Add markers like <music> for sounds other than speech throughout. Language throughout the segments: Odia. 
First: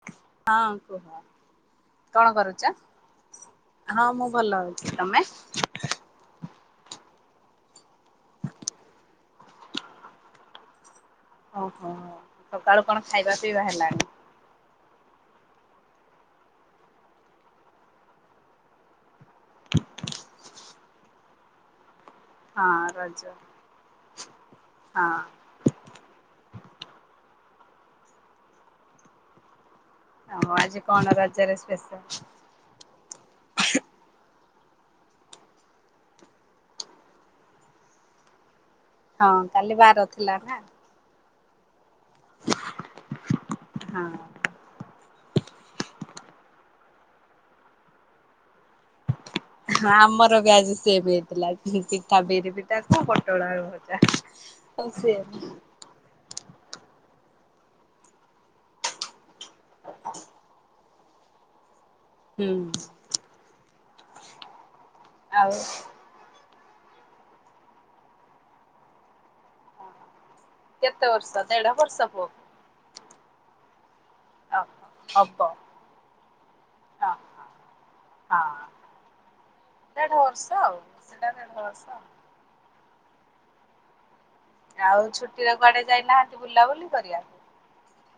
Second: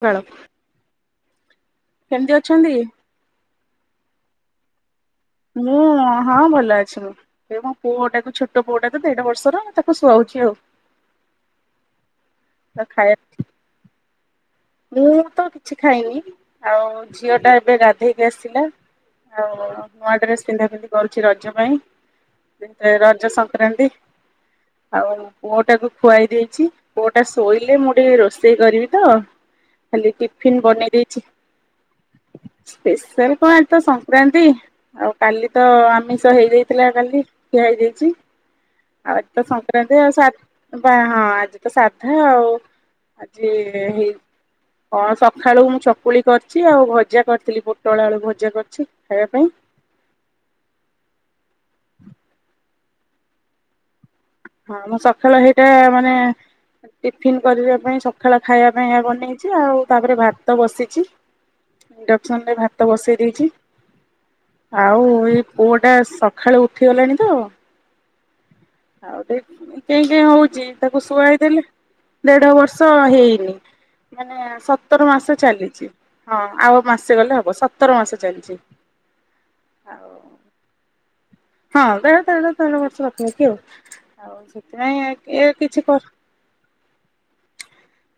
ସକାଳ ହଁ କୁହ କଣ କେମିତି କରୁଛ? ଅଛନ୍ତି? ହଁ ମୁଁ ଭଲ ଅଛି ତମେ? ମୁଁ ହଁ ଭଲ ଅଛି ମୁଁ। ଏ ମୋ ପୁଅଟାକୁ ଛୋଟ ପୁଅଟାକୁ ଦେଢ଼ବର୍ଷର ତାକୁ ଶୁଆଉଛି ଆଉ। ଓହୋ ସକାଳୁ କଣ ଖାଇବା ପିଇବା ହେଲାଣି? ମୁଁ ତ କିଛି ଖାଇନି ଆଉ ଝିଅଟା ଏବେ ଗାଧେଇକି ଆସିଲା। ଆଉ ନୂଆ ଡ୍ରେସ ପିନ୍ଧା ପିନ୍ଧି କରୁଛି ରଜ ପାଇଁ। ବେଟେ ରଜ ସଂକ୍ରାନ୍ତି ହଁ ଆଉ ପୁଅଟାକୁ ଖୁଆଇ ଦେଇଛି ପୁଅଟା ଶୋଇଲେ ମୁଁ ଟିକେ ରୋଷେଇ କରିବି ତ। ଖାଲି ଆଉ ଟିଫିନ୍ ଆଜି ବନେଇ କଣ ଦେଇଛି ରଜରେ ସ୍ପେଶାଲ? ସ୍ପେଶାଲ କଣ ଆଜିତ ସଂକ୍ରାନ୍ତି। ଆଉ କାଲି ତ ଆମିଷ ହେଇଯାଇଥିଲା କାଲି ଖିଆ ହେଇଯାଇଛି। ଆଉ ଆଜିତ ହଁ କାଲି ବାର ସଂକ୍ରାନ୍ତି ଆଉ ସା ଥିଲା ନା ଧା ହଁ ଆଜି ତ ସାଧା ଆଉ ଆଜି ହେଇ ହଁ ହଁ ସଖାଳୁ ମୁଁ ଚକୁଳି କରିଛି ଆଉ ଭଜା କରିଥିଲି ପୋଟଳଆଳୁ ଭଜା କରିଛି ଖାଇବା ପାଇଁ। ହଁ ଆମର ବି ଆଜି ସେମ୍ ହେଇଥିଲା ପିଠା ବିରି ପିଠାକୁ ପୋଟଳଆଳୁ ଭଜା। ହଁ ଆଉ ମୁଁ ସେମ୍ ସକାଳ ହେଇଟା ମାନେ ଟିଫିନ କରିବା ପାଇଁ ସକାଳ ଖାଇବା ପାଇଁ ଆ ବନେଇ ଛି ଆଉ ତାପରେ ଭାତ ବସିଚି। ଇଣ୍ଡକ୍ସନ ହୁଁ ରେ ଭାତ ବସେଇ ଦେଇଛି ଆଉ ଏଇ ଆଉ ପୁଅଟା ସ ଖାଳୁ ଉଠିଗଲାଣି ତ। ଆଉ ଟେ କେଁ କେଁ ହଉଛି ତାକୁ କେତେ ବର୍ଷ ଶୁଆଇ ଦେଲେ ଦେଢ ବର୍ଷ ପୁଅକୁ? ଦେଢ଼ ବର୍ଷ ହେଇନି। ମାନେ ଓହୋ ସତର ମାସ ହବ ଚାଲିଛି ହଁ ଆଉ ହଁ ମାସେ ଗଲେ ହବ ସତର ମାସେ ଚାଲିଛି। ଆଉ ଦେଢ଼ବର୍ଷ ଆଉ ସେଟା ବର୍ଷ ହଁ ବେଳେଳେ ତାର ଦେଢ଼ ବର୍ଷ ପାଖାପାଖି ଆଉ। ସେଥିପାଇଁ ଆଉ ଏ ଛୁଟିରେ କିଛି କୁଆଡ଼େ କର ଯାଇନାହାନ୍ତି ବୁଲାବୁଲି କରିବା?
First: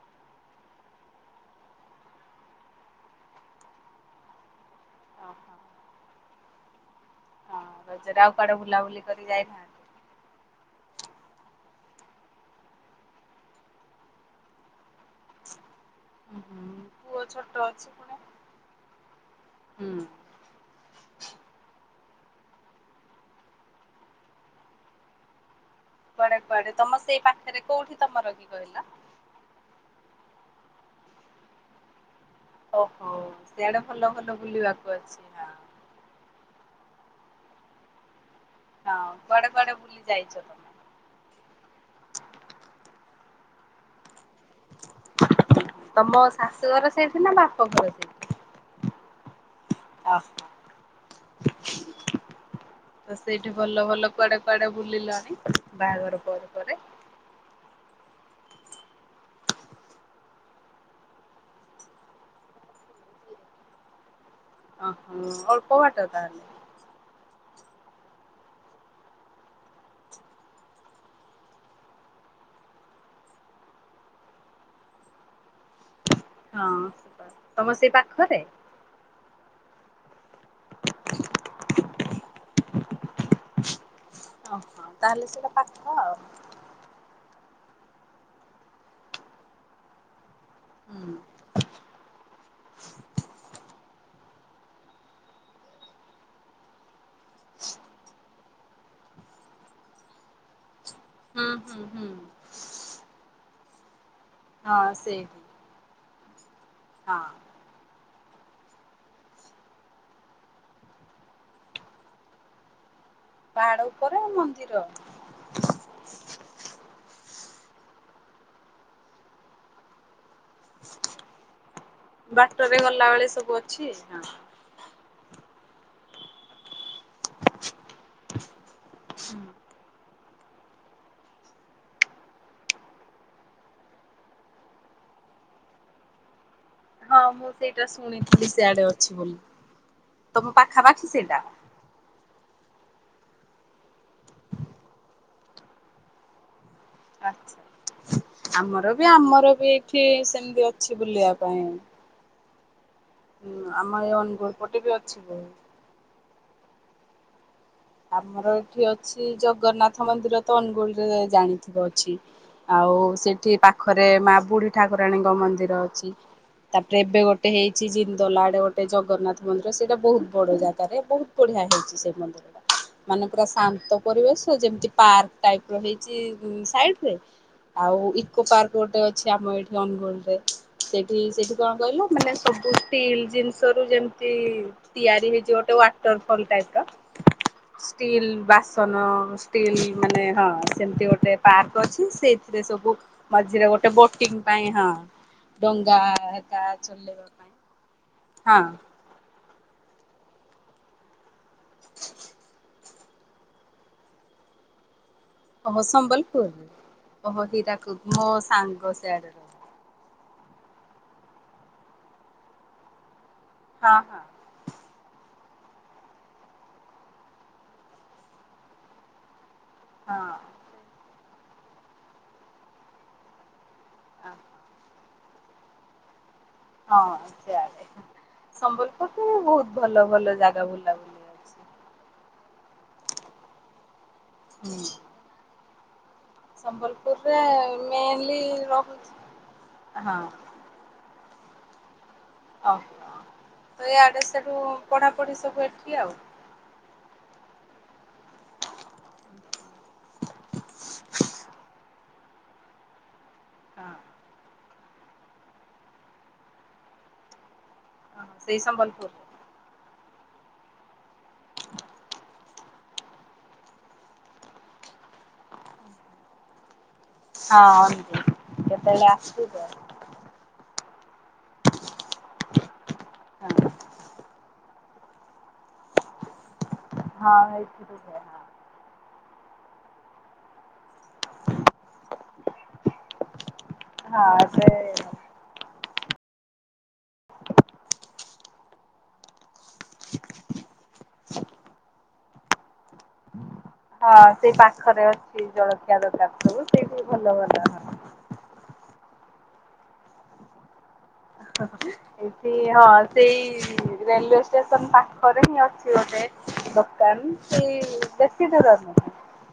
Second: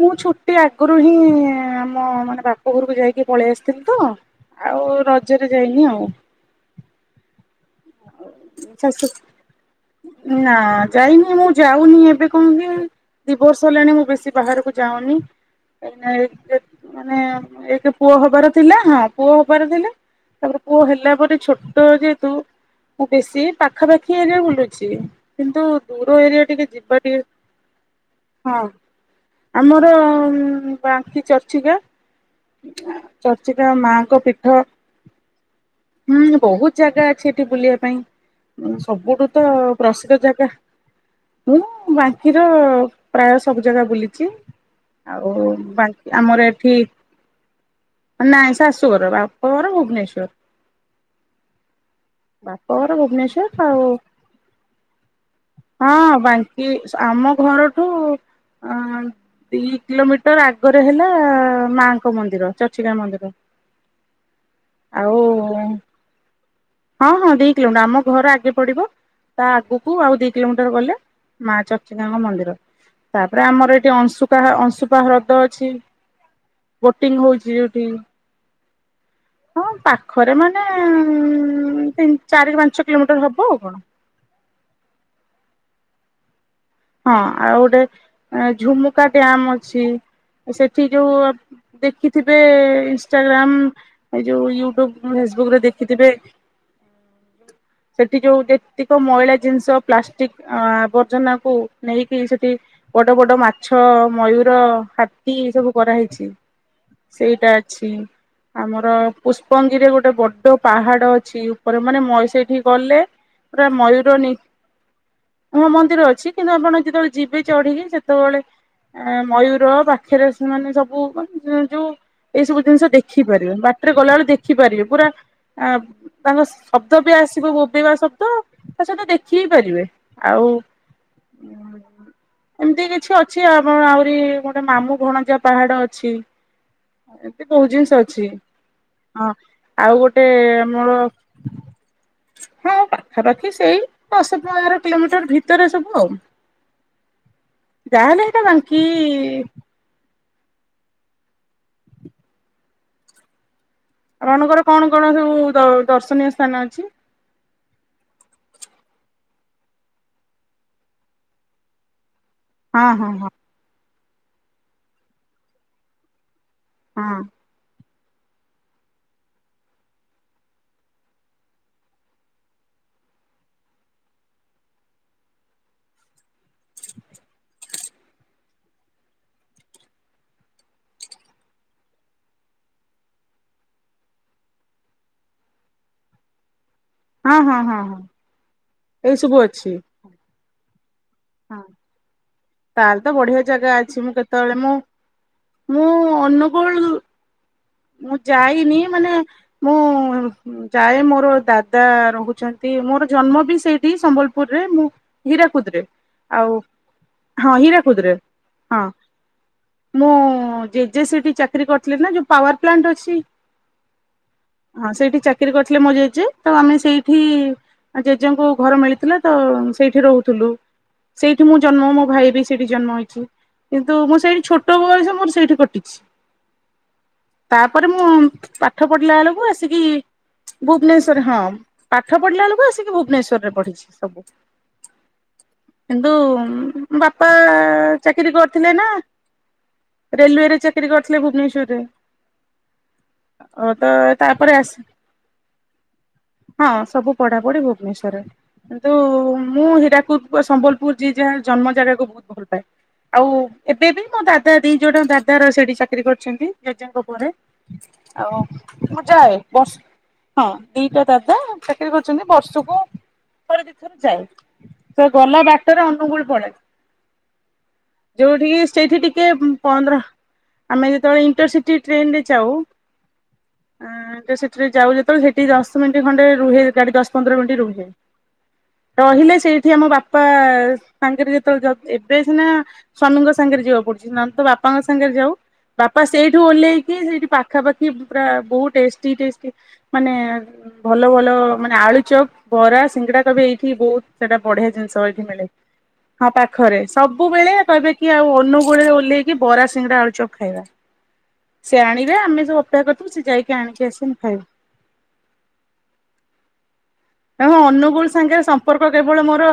ମୁଁ ଛୁଟି ଆଗରୁ ହିଁ ଆମ ମାନେ ବାପ ଘରକୁ ଯାଇକି ପଳେଇ ଆସିଥିଲି ତ। ଆଉ ରଜରେ ଓହୋ ଯାଇନି ଆଉ। ହଁ ରଜରେ ଆଉ କୁଆଡେ ବୁଲାବୁଲି ଶାଶୁ କରି ଯାଇନାହାନ୍ତି? ନାଁ ଯାଇନି ମୁଁ ଯାଉନି ଏବେ କଣ କି ଦିବର୍ଷ ହେଲାଣି ମୁଁ ବେଶୀ ବାହାରକୁ ଯାଉନି ଏଇନା ଏଇ ମାନେ ପୁଅ ଛୋଟ ଅଛି ଏକ ପୁଣି ପୁଅ ହବାର ଥିଲା ହଁ ପୁଅ ହବାର ଥିଲା। ହୁଁ। ତାପରେ ପୁଅ ହେଲା ପରେ ଛୋଟ ଯେହେତୁ ମୁଁ ବେଶୀ ପାଖାପାଖି ଏରିଆ ବୁଲୁଛି କିନ୍ତୁ ଦୂର କୁଆଡେ ଏରିଆ ଟିକେ କୁଆଡେ ଯିବା ତମ ଟିକେ ସେଇ ପାଖରେ କୋଉଠି ତମର କିି ହଁ କହିଲ। ଆମର ବାଙ୍କି ଚର୍ଚିକା ଓହୋ ଚର୍ଚ୍ଚିକା ସିଆଡେ ଭଲ ମାଙ୍କ ଭଲ ପୀଠ। ବୁଲିବାକୁ ଅଛି ହଁ। ହୁଁ ବହୁତ ଜାଗା ଅଛି ଏଠି ବୁଲିବା ପାଇଁ। ଏ ହଁ ସବୁଠୁ ତ କୁଆଡେ କୁଆଡେ ବୁଲି ପ୍ରସିଦ୍ଧ ଯାଇଛ ଜାଗା ତମେ? ମୁଁ ବାଙ୍କିର ପ୍ରାୟ ସବୁ ଜାଗା ବୁଲିଛି। ଆଉ ବା ତମ ଆମର ଏଠି ଶାଶୁଘର <inaudible> ନାଇଁ ଶାଶୁଘର ବାପ ଘର ଭୁ ଆହ। ବାପଘର ଭୁବନେଶ୍ଵର ତ ଆଉ କୁଆଡେ କୁଆଡେ ବୁଲିଲଣି। ବାହାଘର ହଁ ପରେ ବାଙ୍କି ପରେ? ଆମ ଘରଠୁ ଅ ଦି କିଲୋମିଟର ଆଗରେ ହେଲା ମାଙ୍କ ମନ୍ଦିର ଚର୍ଚ୍ଚିକା ମନ୍ଦିର। ଓ ଆଉ ହୋ ଅଳ୍ପ ବାଟ ତାହେଲେ। ହଁ ହଁ ଦି କିଲୋମିଟର ଆମ ଘର ଆଗେ ପଡିବ ତା ଆଗକୁ ଆଉ ଦି କିଲୋମିଟର ଗଲେ ମା ଚର୍ଚିକାଙ୍କ ମନ୍ଦିର। ତାପରେ ଆମର ଏଠି ଅଂଶୁପା ଅଂଶୁପା ହ୍ରଦ ଅଛି। ବୋଟିଂ ହଉଛି ଯୋଉଠି। ଖରେ। ହଁ ପାଖରେ ମାନେ ତିନି ଚାରି ପାଞ୍ଚ କିଲୋମିଟର ହବ ଆଉ କଣ। ଓହୋ ତାହେଲେ ସେଟା ପାଖ ଆଉ। ହଁ ଆଉ ଗୋଟେ ଝୁମୁକା ଡ୍ୟାମ୍ ଅଛି। ସେଠି ଯୋଉ ହୁଁ। ଆପ ଦେଖିଥିବେ ଇଷ୍ଟାଗ୍ରାମ ଏଇ ଯୋଉ ୟୁଟ୍ୟୁବ ଫେସବୁକ୍ ରେ ଦେଖିଥିବେ ସେଠି ଯୋଉ ଦେ ତିକ ମଇଳା ଜିନିଷ ପ୍ଲାଷ୍ଟିକ ହୁଁ ଆବର୍ଜନାକୁ ହୁଁ ହୁଁ ନେଇକି ସେଠି ବଡ ବଡ ମାଛ ମୟୁର ହଁ ହାତୀ ସେଇଠି ସବୁ କରାହେଇଛି। ହଁ ସେଇଟା ଅଛି। ଆମର ପୁଷ୍ପଙ୍ଗିରିରେ ଗୋଟେ ବଡ ପାହାଡ ଅଛି ଉପରେ ମାନେ ମଇ ସେଇଠିକି ଗଲେ ପୁରା ପାହାଡ ମୟୂର ଉପରେ ନି ମନ୍ଦିର ହଁ ମନ୍ଦିର ଅଛି। କିନ୍ତୁ ଆପଣ ଯେତେବେଳେ ଯିବେ ଚଢିକି ସେତେବେଳେ ଏ ମୟୂର ବା ଖରେ ସେମାନେ ସବୁ ମାନେ ଯୋଉ ଏଇ ସବୁ ବାଟରେ ଜିନିଷ ଦେଖି ଗଲାବେଳେ ସବୁ ପାରିବେ ଅଛି ବାଟରେ ହଁ। ଗଲାବେଳେ ଦେଖ ଖିପାରିବେ ପୁରା ଅ ତାଙ୍କ ଶବ୍ଦ ବି ଆସିବ ବୋବେଇବା ଶବ୍ଦ। ତା ସହିତ ଦେଖି ହି ପାରିବେ ଆଉ ଉଁ ଏମିତି କିଛି ଅଛି ଆମ ଆହୁରି ଗୋଟେ ମାମୁଁ ଭଣଜା ପାହାଡ଼ ଅଛି। ହଁ ଏମିତି ମୁଁ ବହୁତ ସେଇଟା ଜିନିଷ ଅଛି ଶୁଣିଥିଲି ସିଆଡେ ଅଛି ହଁ ବୋଲି ଆଉ ଗୋଟେ ତମ ଆମର ପାଖାପାଖି ସେଇଟା? ହଁ ପାଖାପାଖି ସେଇ ଦଶ ପନ୍ଦର କିଲୋମିଟର ଭିତରେ ସବୁ ଆଉ। ଆଛା ଯାହାହେଲେ ସେଇଟା ବାଙ୍କି ଆମର ବି ଆମର ବି ଏଇଠି ସେମିତି ଅଛି ବୁଲିବା ପାଇଁ। ହୁଁ ଆମ ଏଇ ଅନୁଗୁଳ ଆପଣଙ୍କର ପଟେ କଣ ବି କଣ ଅଛି ସବୁ ବହୁତ। ଦ ଦର୍ଶନୀୟ ସ୍ଥାନ ଅଛି। ଆମର ଏଠି ଅଛି ଜଗନ୍ନାଥ ମନ୍ଦିର ତ ଅନୁଗୁଳରେ ଜାଣିଥିବ ଅଛି। ହଁ ଆଉ ହଁ ହଁ ସେଠି ପାଖରେ ମା ବୁଢୀ ଠାକୁରାଣୀଙ୍କ ମନ୍ଦିର ଅଛି ତାପରେ ହଁ ଏବେ ଗୋଟେ ଟେ ହେଇଛି ଜିନ୍ଦଲ ଆଡ଼େ ଗୋଟେ ଜଗନ୍ନାଥ ମନ୍ଦିର ସେଇଟା ବହୁତ ବଡ଼ ଜାଗାରେ ବହୁତ ବଢ଼ିଆ ହେଇଛି ସେଇ ମନ୍ଦିରଟା। ମାନେ ପୁରା ଶାନ୍ତ ପରିବେଶ ଯେମିତି ପାର୍କ ଟାଇପ ର ହେଇଛି ସାଇଡରେ ଆଉ ଇକୋ ପାର୍କ ଗୋଟେ ଅଛି ଆମ ଏଇଠି ଅନୁଗୋଳ ରେ। ସେଇଠି ସେଇଠି କଣ କହିଲ ମାନେ ସବୁ ଷ୍ଟିଲ୍ ଜିନିଷ ରୁ ଯେମିତି ତିଆରି ହେଇଛି ଗୋଟେ ୱାଟର ଫଲ ଟାଇପ ର। ହଁ ହଁ ହଁ ହଁ ଷ୍ଟିଲ୍ ବାସନ ଏଇ ସବୁ ଅଛି ଷ୍ଟିଲ ମାନେ ହଁ ସେମିତି ଗୋଟେ ଗୋଟେ ପାର୍କ ଅଛି ସେଇଥିରେ ସବୁ ତାହେଲେ ତ ବଢିଆ ଜାଗା ମଝିରେ ଗୋଟେ ଅଛି ମୁଁ ବୋଟିଂ କେତେବେଳେ ପାଇଁ ମୁଁ ହଁ ମୁଁ ଡଙ୍ଗା ହେକା ଅନୁଗୁଳ ଚଲେଇବା ପାଇଁ ମୁଁ ହଁ ଯାଇନି ମାନେ ମୁଁ ଯାଏ ମୋର ଦା ଦା ରହୁଛନ୍ତି ମୋର ଜନ୍ମ ବି ସେଇଠି ସମ୍ବଲପୁରରେ ମୁଁ ହୀରାକୁଦରେ ଓହୋ ଆଉ ସମ୍ବଲପୁରରେ ଓହୋ ହଁ ହୀରାକୁଦ ହୀରାକୁଦରେ ମୋ ହଁ ସାଙ୍ଗ ସିଆଡେ ରହେ ମୋ ଜେଜେ ସେଇଠି ଚାକିରି କରିଥିଲେ ନା ଯୋଉ ପାୱାର ପ୍ଲାଣ୍ଟ ଅଛି ହଁ ହଁ। ହଁ ସେଇଠି ଚାକିରି କରିଥିଲେ ମୋ ଜେଜେ ତ ଆମେ ସେଇଠି ଆ ଜେଜେଙ୍କୁ ଘର ମିଳିଥିଲା ତ ସେଇ ସେଠି ରହୁଥିଲୁ ସେଇଠି ମୁଁ ଜନ୍ମ ମୋ ଭାଇ ବି ସେଇଠି ଜନ୍ମ ହେଇଛି। କିନ୍ତୁ ମୁଁ ହଁ। ସେଇଠି ଛୋଟ ଟ ବୟସ ମୋର ସେଇଠି କଟିଛି। ହଁ। ସିଆଡେ ତାପରେ ମୁଁ ପାଠ ପଢିଲା ସମ୍ବଲପୁରରେ ବେଳକୁ ବହୁତ ଆସିକି ଭଲ ଭଲ ଜାଗା ବୁଲାବୁଲି ଭୁବନେଶ୍ଵରରେ ହଁ ଅଛି। ପାଠ ପଢିଲା ବେଳକୁ ଆସିକି ଭୁବନେଶ୍ଵରରେ ପଢିଛି ସବୁ। ହୁଁ କିନ୍ତୁ ବାପା ସମ୍ବଲପୁରରେ ଚାକିରି ମେନଲି କରିଥିଲେ ନା ରହୁଛି ହଁ। ରେଲୱେରେ କିରି କରିଥିଲେ ଭୁବନେଶ୍ୱରରେ। ଓହୋ ତ ଏ ଆଡେ ତାପରେ ସିଆଡୁ ଆସି ପଢାପଢି ସବୁ ଏଠି ଆଉ। ହଁ ସବୁ ପଢାପଢି ଭୁବନେଶ୍ଵରରେ। କିନ୍ତୁ ମୁଁ ହୀରାକୁଦ ସମ୍ବଲପୁର ଯିଏ ଯାହା ଜନ୍ମ ଜାଗାକୁ ବହୁତ ଭଲ ପାଏ। ଆଉ ଏବେ ବି ମୋ ଦାଦା ଦି ଜଣ ଦାଦାର ସେଠି ଚାକିରି କରିଛନ୍ତି ଜେଜେଙ୍କ ପରେ। ହଁ ଆଉ ସେଇ ମୁଁ ସମ୍ବଲପୁର। ଯାଏ ବସ୍ ହଁ ଦିଟା ଦାଦା ଚାକିରୀ କରୁଛନ୍ତି। ବର୍ଷକୁ ଥରେ ଦି ଥର ଯାଏ। ତ ଗଲା ବାଟରେ ଅନୁଗୁଳ ପଡେ। ହଁ ଯୋଉଠିକି ସେଇଠି କେତେବେଳେ ଟିକେ ଆସିବ? ପଣ୍ଡର ଆମେ ଯେତେବେଳେ ଇଣ୍ଟରସିଟି ଟ୍ରେନରେ ଯାଉ ଆଁ ଇଣ୍ଟରସିଟିରେ ଯାଉ ବେଳେ ସେଠି ଦଶ ମିନିଟ୍ ଖଣ୍ଡେ ରୁହେ ଗାଡି ଦଶ ପନ୍ଦର ହଁ ମିନିଟ୍ ରୁହେ। ଏଇଥିରୁ ହୁଏ ହଁ ରହିଲେ ସେଇଠି ଆମ ବାପା ସାଙ୍ଗରେ ଯେତେବେଳେ ଏବେ ସିନା ସ୍ଵାମୀଙ୍କ ସାଙ୍ଗରେ ଯିବାକୁ ପଡୁଛି ନହେଲେ ତ ହଁ ସେ ବାପାଙ୍କ ସାଙ୍ଗରେ ଯାଉ। ବାପା ସେଇଠୁ ଓହ୍ଲେଇକି ସେଇଠି ପାଖାପାଖି ପୁରା ବହୁ ଟେଷ୍ଟି ଟେଷ୍ଟ ମାନେ ଭଲ ଭଲ ମାନେ ଆଳୁଚପ ବରା ସିଙ୍ଗଡା କହିବେ ଏଇ ଠି ବହୁତ ହଁ ସେଇଟା ସେଇ ବଢିଆ ଜିନିଷ ପାଖରେ ଏଇଠି ମିଳେ। ଅଛି ଜଳଖିଆ ହଁ ଦୋକାନ ସବୁ ପାଖରେ ସେଇଠି ସବୁ ଭଲ ମିଳେ ଭଲ କହିବେ ହଁ। କି ଆଉ ଅନୁ ଗୁଳରେ ଓହ୍ଲେଇକି ବରା ସିଙ୍ଗଡ଼ା ଆଳୁଚପ୍ ଖାଇବା। ସେ ଆଣିବେ ଆମେ ଏଠି ସବୁ ଅପେକ୍ଷା ହଁ କରିଥିବୁ ସେ ଯାଇକି ଆଣିକି ସେଇ ଆସିକି ଆମେ ରେଲୱେ ଖାଇବୁ। ଷ୍ଟେ ତମ ପାଖରେ ହିଁ ଅଛି ଗୋଟେ ଦୋକାନ କି ବେଶୀ ଦୂର ନୁହେଁ। ବୁବେଳେ ମୋର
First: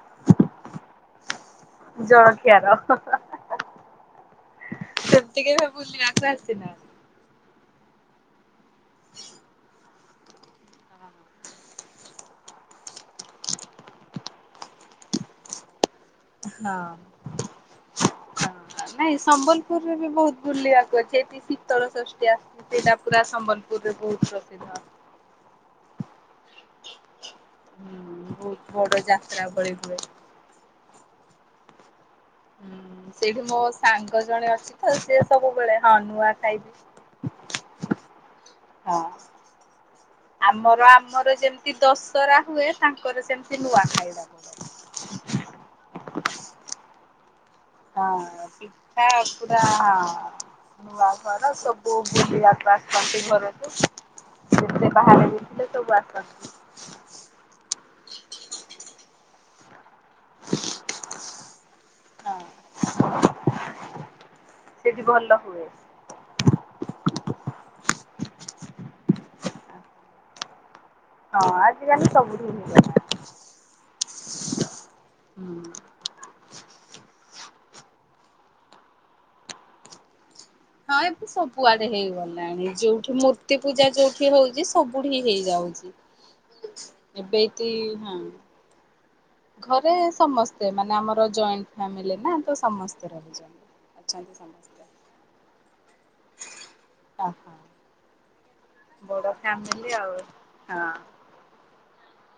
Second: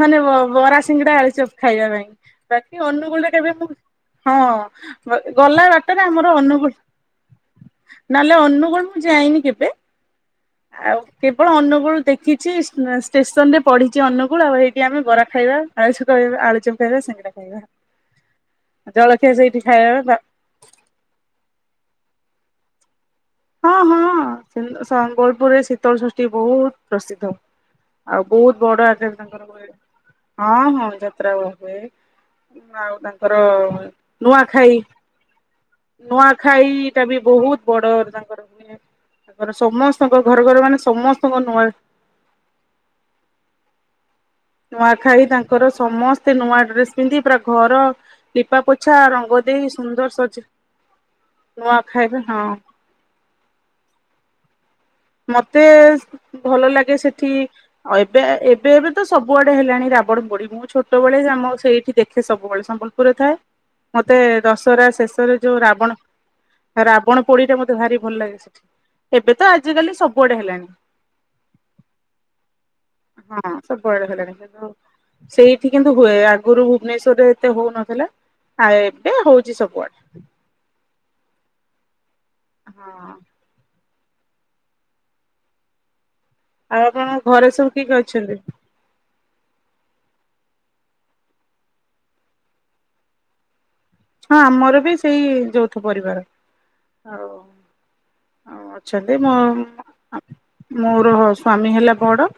ମାନେ ବ ବରା ସିଙ୍ଗଡା ଆଲୁଚପ ଖାଇବା ପାଇଁ। ଜଳଖିଆର। ବାକି ଅନୁଗୁଳରେ କେବେ ମୁଁ ହଁ ବ ସେମିତିକି ଗଲା ବାଟରେ ବୁଲିବାକୁ ଆମର ଅନୁଗୁଳ ଆସିନା। ନହେଲେ ଅନଗୁଳ ମୁଁ ଯାଇନି କେବେ। ଆଉ କେବେ ଅନୁଗୁଳ ଦେଖିଛି ଷ୍ଟେସନରେ ପଢିଛି ଅନୁଗୁଳ ଆଉ ହେଇଠି ଆମେ ବରା ଖାଇବା। ଆଳୁ ସେ କହିବେ ଆଳୁଚପ୍ ଖାଇବା ହଁ। ସିଙ୍ଗଡ଼ା ଖାଇବା ହଁ ନାଇଁ ଜଳଖିଆ ସେଇଠି ସମ୍ବଲପୁରରେ ବି ଖାଇବା। ବହୁତ ବୁଲିବାକୁ ଅଛି ଏଠି ଶୀତଳ ଷଷ୍ଠୀ ଆସିଛି। ସେଇଟା ପୁରା ହଁ ସମ୍ବଲପୁରରେ ହଁ ବହୁତ ପ୍ରସିଦ୍ଧ। ସମ୍ବଲପୁରରେ ଶୀତଳ ଷଷ୍ଠୀ ବହୁତ ପ୍ରସିଦ୍ଧ। ଆଉ ବହୁତ ବଡ ଆକରରେ ତାଙ୍କର ହୁଏ। ହଁ ହଁ ଯାତ୍ରା ହୁଏ। ଆଉ ହୁଁ ତାଙ୍କର ସେଇଠି ମୋ ସାଙ୍ଗ ଜଣେ ଅଛି ନୂଆଖାଇ ତ ସିଏ ସବୁବେଳେ ହଁ ନୂଆ ନୂଆଖାଇ ଖାଇବି ଟା ବି ବହୁତ ବଡ ତାଙ୍କର ହଁ। ତାଙ୍କର ସମସ୍ତଙ୍କ ଘର ଘର ମାନେ ସମସ୍ତଙ୍କ ନୂଆ ତରା ହୁଏ। ତାଙ୍କର ସେମିତି ନୂଆ ଖାଇଖାଇ ଟା ବଡ। ନୂଆଖାଇ ତାଙ୍କର ସମସ୍ତେ ନୂଆ ଡ୍ରେସ୍ ପିନ୍ଧି ପୁରା ଘର ହଁ ଲିପା ପୋଛା ପିଠା ରଙ୍ଗ ପୁରା ଦେଇ ସୁନ୍ଦର ସଜା ନୂଆ ଘର ନୂଆ ସବୁ ଖାଇବେ ହଁ ବୁଲିବାକୁ ଆସିନ୍ତି ଘରକୁ। ନିଜେ ବାହାର ମତେ ଭଲ ଲାଗେ ସେଠି ଏବେ ଏବେ ଏବେ ତ ସବୁଆଡେ ହେଲାଣି ରାବ ବଡି ମୁଁ ଛୋଟବେେଳେ ଆମ ସେଇଠି ଦେଖେ ହଁ ସବୁବେଳେ ସମ୍ବଲପୁରରେ ଥାଏ। ମତେ ଦଶହରା ସେଠି ଶେଷରେ ଭଲ ଯୋଉ ହୁଏ। ରାବଣ ରାବଣ ପୋଡିଟା ମୋତେ ଭାରି ଭଲ ଲାଗେ ସେଠି ଏବେ ତ ଆଜିିକାଲି ସବୁଆଡେ ହେଲାଣି। ହଁ ଆଜିିକାଲି ସବୁଠି ହେଇଗ ହଁ ସବୁବେଳେ ହେଲାଣି କିନ୍ତୁ ସେଇଠି ହୁଏ ଆଗରୁ ଭୁବନେଶ୍ଵରରେ ଏତେ ହଉନଥିଲା ଆ ଏବେ ହଉଛି ସବୁଆଡେ। ହଁ ଏବେ ସବୁଆଡେ ହେଇଗଲାଣି ହଁ। ଯୋଉଠି ମୂ ମୂର୍ତ୍ତି ପୂଜା ଯୋଉଠି ହଉଛି। ସବୁଠି ହେଇଯାଉଛି। ଆଉ ଆପଣଙ୍କ ଏବେ ଘରେ ସବୁ ଇତି କିଏ କିଏ ହଁ। ଅଛନ୍ତି? ଘରେ ସମସ୍ତେ ମାନେ ଆମର ଜଏଣ୍ଟ ଫ୍ୟାମିଲି ନା ତ ସମସ୍ତେ ରହିଛନ୍ତି। ଅଛନ୍ତି ହଁ ଆମର ସମସ୍ତେ ବି ସେଇ ଯୌଥ ପରିବାର। ଆଉ ଓହୋ ଆଉ ଅଛନ୍ତି ବଡ ହଁ। ଫ୍ୟାମିଲି ଆଉ <inaudible> ହଁ। ମୋର ହଜ୍ ସ୍ଵାମୀ ହେଲା ବଡ।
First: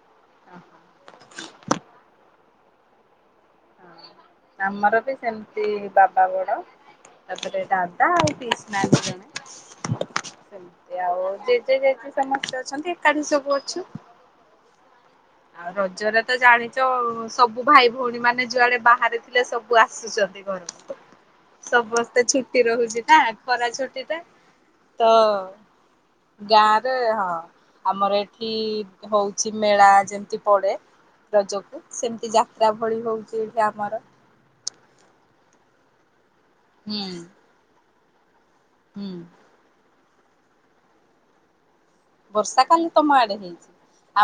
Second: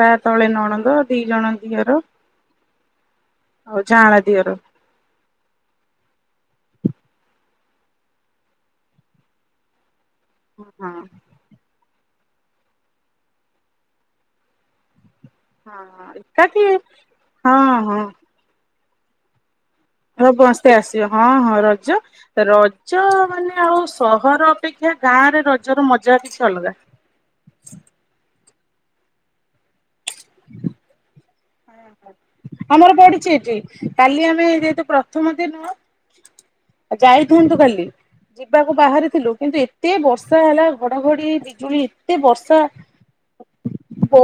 ତା ତଳେ ନଣନ୍ଦ ଦି ଜଣ ଦିଅର। ଆଉ ଯାଆଁଳା ଦିଅର <inaudible> ଆମର ବି ସେମିତି। ସେ ବାପା ବଡ ଆଉ ତାପରେ ଦାଦା ଆଉ ପିସ୍ ମା ଜଣେ। ହଁ ଇଏ ଆଉ ଜେଜେ ଜେଜି ସମସ୍ତେ ଅଛନ୍ତି। ଏକାଠି ସବୁ ଅଛୁ। ଆଉ ହଁ ରଜରେ ତ ଏକାଠି ଜାଣିଛ ହଁ ସବୁ ଭାଇ ହଁ ଭଉଣୀ ମାନେ ଯୁଆଡେ ବାହାରେ ଥିଲେ ସବୁ ଆସୁଛନ୍ତି ସମସ୍ତେ ଘରକୁ। ଆସିବେ ହଁ ହଁ ରଜ ସମସ୍ତେ ଛୁଟି ରଜ ରହୁଛି ନା ମାନେ ଖରା ଆଉ ଛୁଟି ଟା। ସହର ଅପେକ୍ଷା ତ ଗାଁ ରେ ରଜର ମଜା କିଛି ଅଲଗା। ଗାଁରେ ହଁ। ଆମର ଏଠି ହଉଛି ମେଳା ଯେମିତି ପଡେ ରଜକୁ ସେମିତି ଯାତ୍ରା <inaudible> ଆମର ଭଳି ପଡିଛି ହଉଛି ଏଠି। ଆମର କାଲି ଆମେ ଯେହେତୁ ପ୍ରଥ ପ୍ରଥମ ଦିନ ହୁଁ ଯାଇଥାନ୍ତୁ କାଲି ଯିବାକୁ ହୁଁ ବାହାରିଥିଲୁ କିନ୍ତୁ ଏତେ ବର୍ଷା ହେଲା ଘଡଘଡି ବିଜୁଳି ବର୍ଷା କମ୍ ତମ ଆଡେ ହେଇଛି।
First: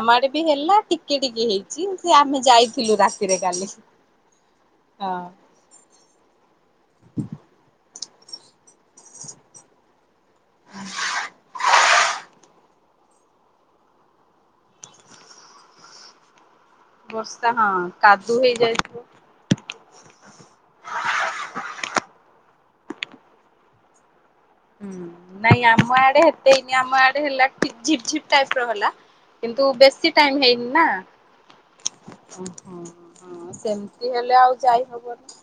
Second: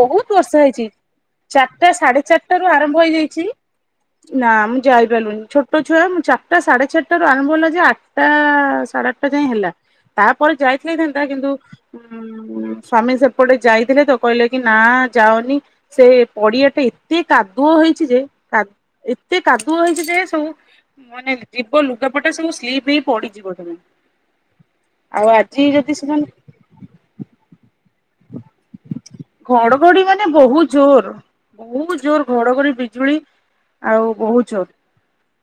ଆମ ଆଡେ ବି ହେଲା ଟିକେ ଟିକେ ହେଇଛି। ପୁରା ସେ ସାଢେ ଆମେ ଚାରିଟା ରୁ ଯାଇଥିଲୁ ଆରମ୍ଭ ରାତିରେ ହେଇଯାଇଛି। କାଲି। ନା ମୁଁ ହଁ ଯାଇପାରିଲୁନି ଛୋଟ୍ ଛୋଟ ଛୁଆ। ମୁଁ ଚାରିଟା ସାଢେ ଚାରିଟାରୁ ଆରମ୍ଭ ହେଲା ଯେ ଆଠଟା ସାଢେ ଆଠଟା ଯାଏଁ ହେଲା। ତାପରେ ଯାଇଥିଲେ ହେଇଥାନ୍ତା। କିନ୍ତୁ ଉଁ ସ୍ଵାମୀ ସେଠୁ ଗୋଟେ ଯାଇଥିଲେ ତ କହିଲେ କି ନା ଯାଉନି ସେଇ ପଡିଆ ଏତେ ବର୍ଷା କାଦୁଅ ହଁ ହେଇଛି ଯେ କାଦୁ ହେଇଯାଇଥିବ। ଏତେ କାଦୁଅ ହେଇଛି ଯେ ସବୁ ମାନେ ଯିବନ୍ ଲୁଗାପଟା ସବୁ ସ୍ଲିପ ହେଇ ପଡିଯିବ ତମେ। ହୁଁ ଆଉ ନାଇଁ ଆଜି ଯଦି ଆମ ଆଡେ ସେମାନେ ହେତେ ହେଇନି। ଆମ ଆଡେ ହେଲା ଟି ଝିପ୍ ଝିପ୍ ଟାଇପ ର ହେଲା। କିନ୍ତୁ ଘଡଘଡି ବେଶୀ ମାନେ ଟାଇମ ବହୁତ ହେଇନି ନା। ଜୋର ବହୁତ ଜୋର ଓହୋ ଘଡଘଡି ହୋ ବିଜୁଳି ହଁ ଆଉ ସେମିତି ହେଲେ ବହୁତ ଆଉ ଜୋର ଯାଇ ହବନି।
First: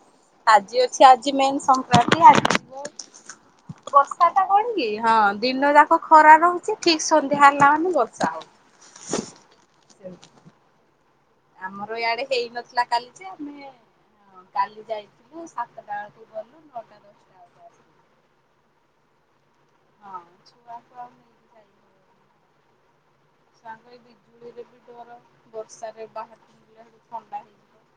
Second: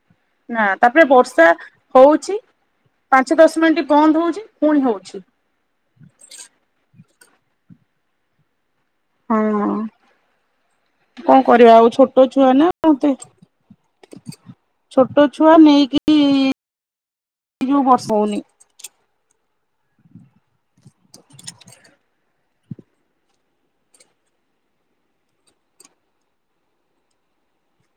ନା ଆଜି ତାପରେ ଅଛି। ଆଜି ବର୍ଷା ମେନ୍ ସଂକ୍ରାନ୍ତି ହଉଛି ଆଜି। ଯିବୁ ପାଞ୍ଚ ଦଶ ମିନିଟ୍ ବନ୍ଦ ବର୍ଷା ଟା ହଉଛି। କଣ ପୁଣି କି ହଁ ହଉଛି। ଦିନ ଯାକ ଖରା ରହୁଛି। ଠିକ ସନ୍ଧ୍ୟା ହେଲାା ମାନେ ବର୍ଷା ହଁ। ହଉଛି। କଣ କରିବା ଆଉ ଆମର ଛୋଟ ଇଆଡେ ଛୁଆ ନା ହେଇନଥିଲା ମତେ କାଲି। ଯେ ଆମେ ହଁ କାଲି ଛୋଟ ଯାଇଥିବୁ। ଛୁଆ ସାତଟା ବେଳକୁ ଗଲୁ। ନଅଟା ଦଶଟା ବେଳକୁ ଜଉ ଆସିଲୁ। ବସ୍ ହଉନି। ହଁ ଛୁ ପା ଥାଉ। ତାଙ୍କୁ ଏ ବିଜୁଳି ରେ ବି ଡର। ବର୍ଷା ରେ ବାହାରକୁ ଯିବା ଥଣ୍ଡା ହେଇଯିବ।